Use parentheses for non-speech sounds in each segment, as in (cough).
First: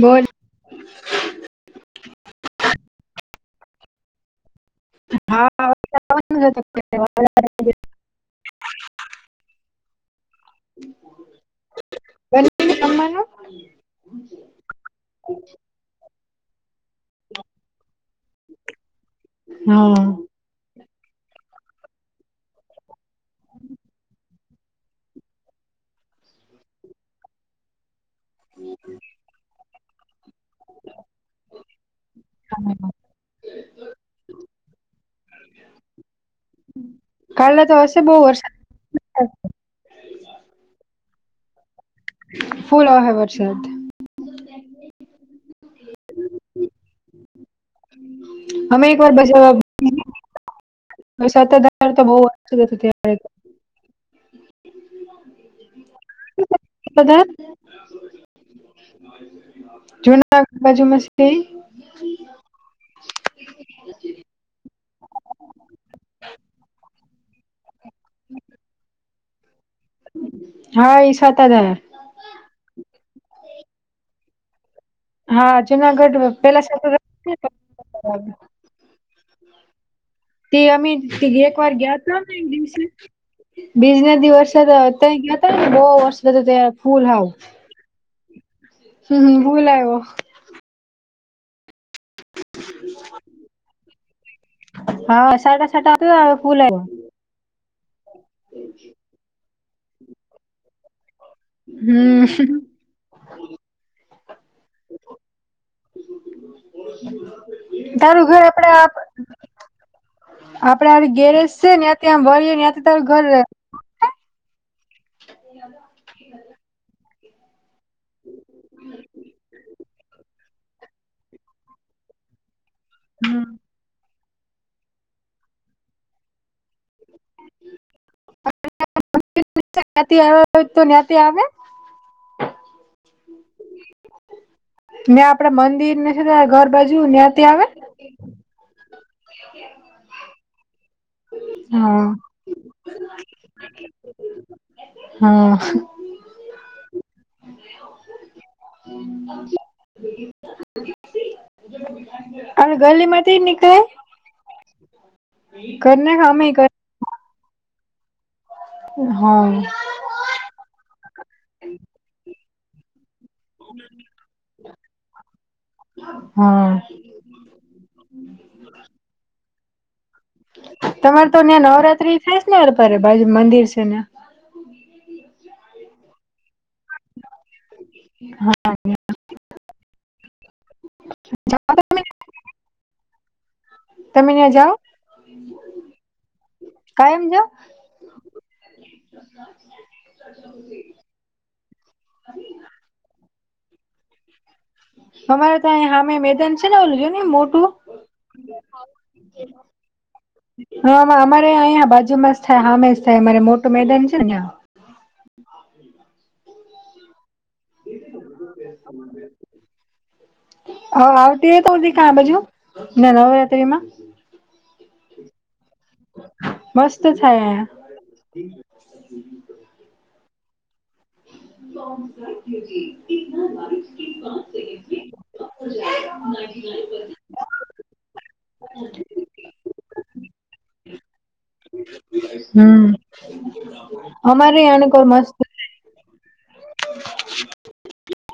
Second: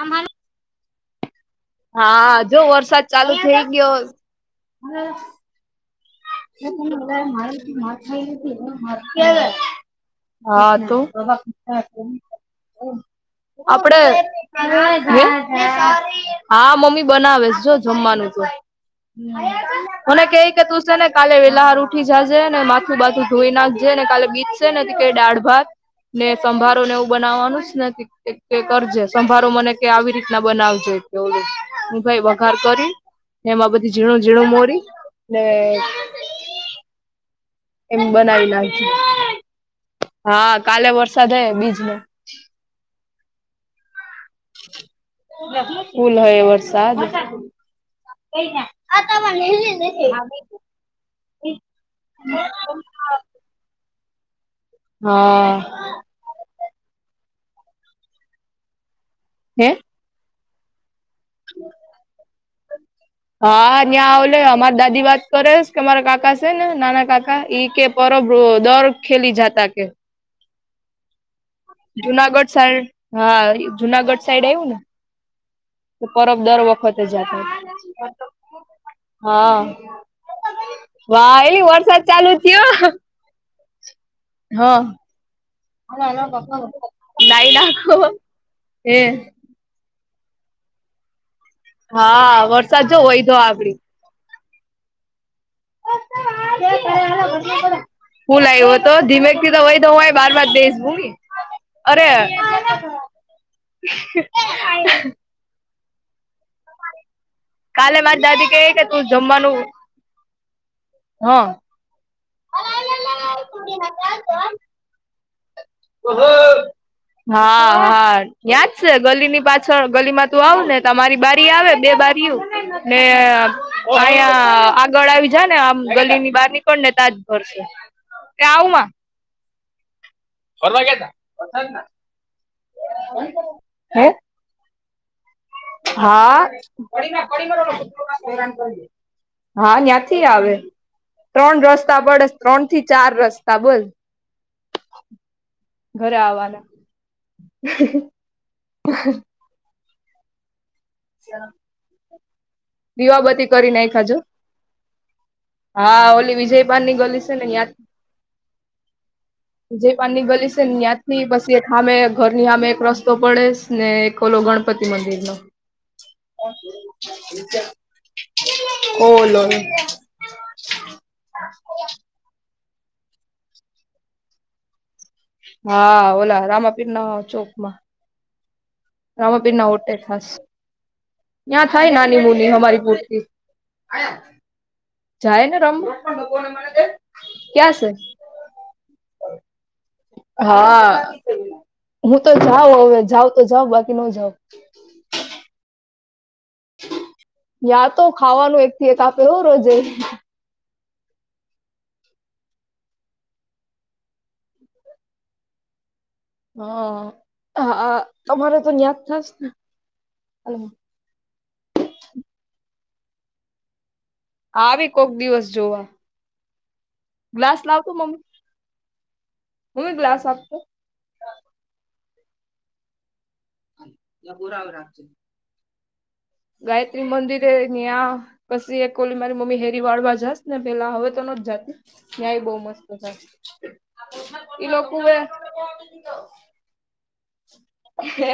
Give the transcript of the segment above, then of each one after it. બોલ? હા જો વરસાદ ચાલુ થઇ ગયો. હા આવવાનું છે તો (inaudible) હા તો બને જમવાનું આપડે (unintelligible) હા મમ્મી બનાવેસ જો જમવાનું તો. હા મને કે કે તું છે ને કાલે વેલાહાર ઉઠી જાજે ને માથું બાથું ધોઈ નાખજે ને કાલે ગીત સે ને કે ડાળ ભાત ને સંભારો ને એવું બનાવવાનું છે ને કરજે, સંભારો મનેકે આવી રી ના બનાવજે તો હું ભાઈ વઘાર કરી. એમાં બધી ઝીણું ઝીણું મોરી ને કાલ એમ બનાવી નાખજે. હા કાલે વરસાદ હે બીજનો ફૂલ ઓ હે વરસાદ. ફૂલ આયો વરસાદ!. અમે (unintelligible) સત્તાધાર તો બહુ હતુ. (unintelligible) હા પધ (inaudible) હે? જુના બાજુ મસ્ ઈ.? હા ન્યા ઓલે અમાર દાદી વાત કરે કે મારા કાકા છે ને નાના કાક એ કે પર બ્રો દર ખેલી જાતા કે હા ઈ સાતા રયા. જુનાગઢ સાઈડ હા જુનાગઢ સાઈડ આયવુ ને? હા જુનાગઢ પરબ દર પેલા વખતે સાતાધાર છે જાતો. ને, પછી હા તે અમે વાહ એક એલી વાર વરસાદ ગયા તા ચાલુ ને એક દિવસે થયો બીજ ના દિવસે હા ત્યા ગયાતા ને બહ વર્ષ બધું ત્યા ફૂલ હવ હે? હમ હ ફુલ આયવો હા વરસાદ જો વયધો આ ગડી હા સાટા સાટા અ આ ફૂલ આયવો. ફુલ આયવો તો ધીમેક થી તો હોય તો હું બાર બાર ટેસ બુ અરે! હમ કાલે મારી તારું ઘર દાદી કે આપડે કે તું જમવાનું આપડે હ હા ગેરેજ છે, ને ત વરીએ ને તારું ઘર તછ (inaudible) હા હા યાદ છે ગલી ની પાછળ ગલી માં તું આવ ને તમારી બારી આવે બે બારી ને હમ. અહિયાં આગળ આવી જા ને આ ગલી ની બહાર ની પણડતાજ ભર છે આવમાં. (unintelligible) ત્યાંથી ફરવા આવે લ્યા હતા હ મેં આપડાે મન હા. હા જ્યાંથી આવે. ત્રણ રસ્તા હા પડે ત્રણ થી ચાર રસ્તા બોલ. હા ઘરે આવવાના. (inaudible) અ અને ગલ્લીમાં એ ન કઈ. જો હા ઘરના ઓલી કામે વિજયપાન ની ગલી છે ને. હમ જે પાનની ગલી છે ને ત્યાં થી પછી એક ખમે ઘર ની આમે એક રસ્ તો પડે ને ખોલો ગણપતિ મંદિર નો. હા ઓલોહી. તમારે તો ત્યાં નવરાત્રી થાય નેપ બાજુ મંદિર છે ને. હા ઓલા રામાપીર ના ચોક માં. હા આમ પી ના હોટે ખસ. યાં થાય નાની મુની હમારી પૂરતી. તને જાઓ? જાય ને રમું કાયમ જાઓ ક્યાં છે? હા હું તો જાઉ હવે જાઉ તો જાઉ બ ન જાવ. અમારે તો હમે મેદન યા તો ખાવાનું એક થી એક આપે એવું રોજે. હા અમારે અહીંયા બાજુમાં જ થાય હામેશ થાય અમારે મોટું મેદાન છે નેં. હા હા તમારે તો ન્યાદ થ ને. હ આવતી તો ક બાજુ નવરાત્રીમાં. આવે કોક દિવસ જોવા. મસ્ત થાય. અહીંયા. ગ્લાસ લાવતો મમ્મી મમી ગ્લાસ આપતો. બ સર જજીી ન પુરા આવે રાખશે. (unintelligible) ગાયત્રી મંદિર ત્યાં પછી એક કોલી મારી મમ્મી હેરી વાળવા જસ ને પેલા હવે તો ન જતી. ત્યાંય બહ મસ્ત થ હમ અમારે ઈ લોકો આણકોર મસ્ત (inaudible) હે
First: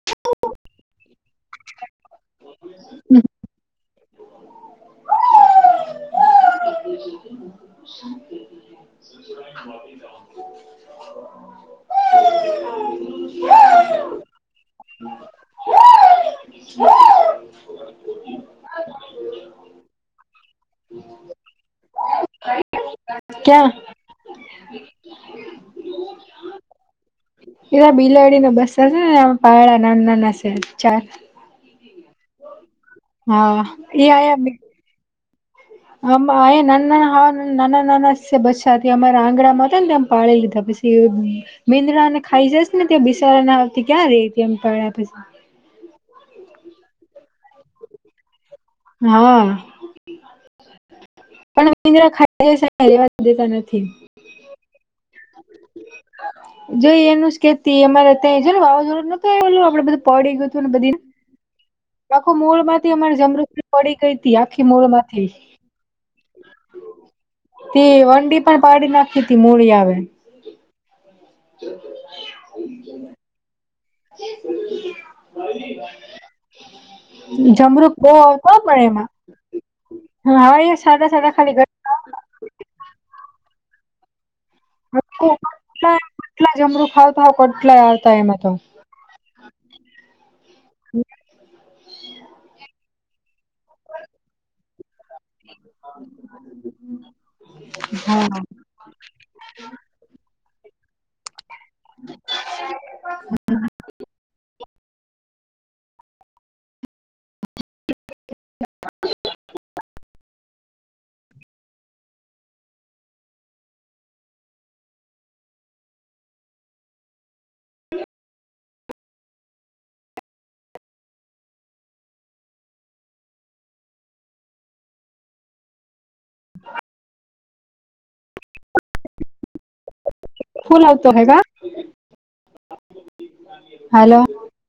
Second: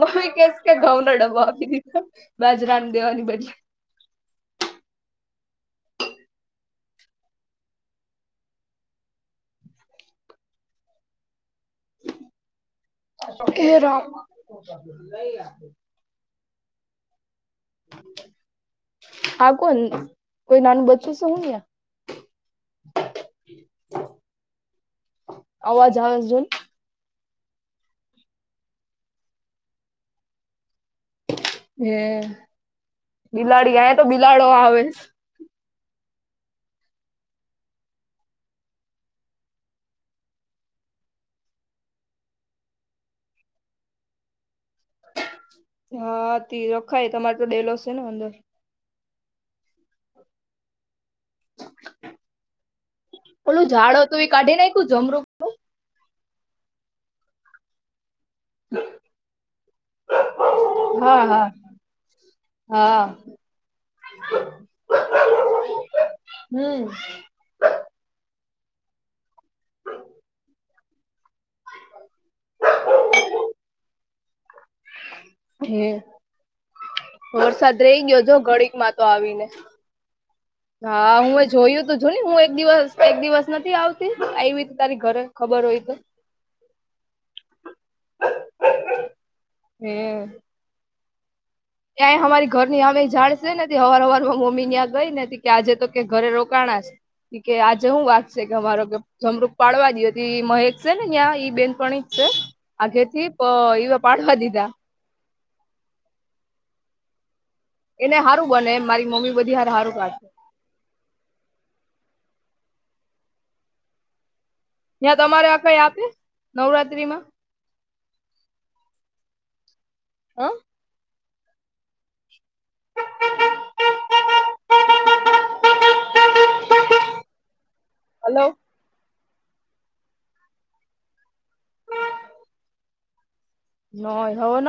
મમ્મી કેસ કે ઘઉ નો ડબ્બો આપી દીધો બાજરાની દેવાની બદલે (inaudible) (inaudible) શાંતિ (inaudible) કેરા આા કોણ કોઈ નાનું બચચું છે હું નહ ક્યા અવાજ આવાજન એ બિલાડી ન બસશે ને આ પાડા નાના નાના છે ચાર હ હા બિલાડી આ તો બિલાડો આવે આ અહીયા નાના નાના હ નાના નાના બાથી અમારા આંગણા માં હતા ને તેમ પાળી લીધા પછ મીંદડાને ખાઈ જસ ને ત્યા બિસારા આવતી ક્યાં રે ત એમ પડ્યા પછી હા તે રખાય તમારે તો ડેલો છે ને અંદર હા પણ મિન્દ્ર ખા સા રેવા દેતા ઓલું નથી ઝાડ હતું એ કાઢી નાખ્યું જમરૂું. જોઈ એનું જ કેતી અમારે છે વાવાઝોું નોતું એ ઓલું આપડેધું પડી ગયું ને બધ હા હા આખું મૂળ માંથી હા. અમારે જમૃસ પડી ગઈ ત આખી મૂળ માંથી હમ તે વંડી પણ પાડી નાખી મડી આવે હે (inaudible) વરસાદ જમરુક રહી બહ ગયો જો હોય તો ઘડીક પણડ માં તો એમાં આવીને. હા હવે સાધા સાદા ખાલી ગ જોુ ને હું એક દિવસ એક દિવસ નથી આવતી આવી તારી ઘરે ખબર હોય તો કેટલા જમરુ ખાવતા હો કેટલા આવતા એમાં તો હમ ત્યાં અમારી ઘર ની અમે જાડ નથી અવાર અવારમાં મા મમ્મી ત્યાં ગઈ નથી કે આજે તો ક ઘરે રોકાણ કે આજે હું વાત છે હા કે અમારો કે જમડુક પાડવા દ હતી મહેક છે ને ત્યાં બેન પણ જ છે આગે થી એવા પાડવા દીધા એને સારું બને મારી મમ્મી બધી સાર સારું કાઢશે ત્યાં તમારે આ કઈ આપે નવરાત્રી માં હ (inaudible) હલો ફૂલ આવતો હે ગ બ ન હવ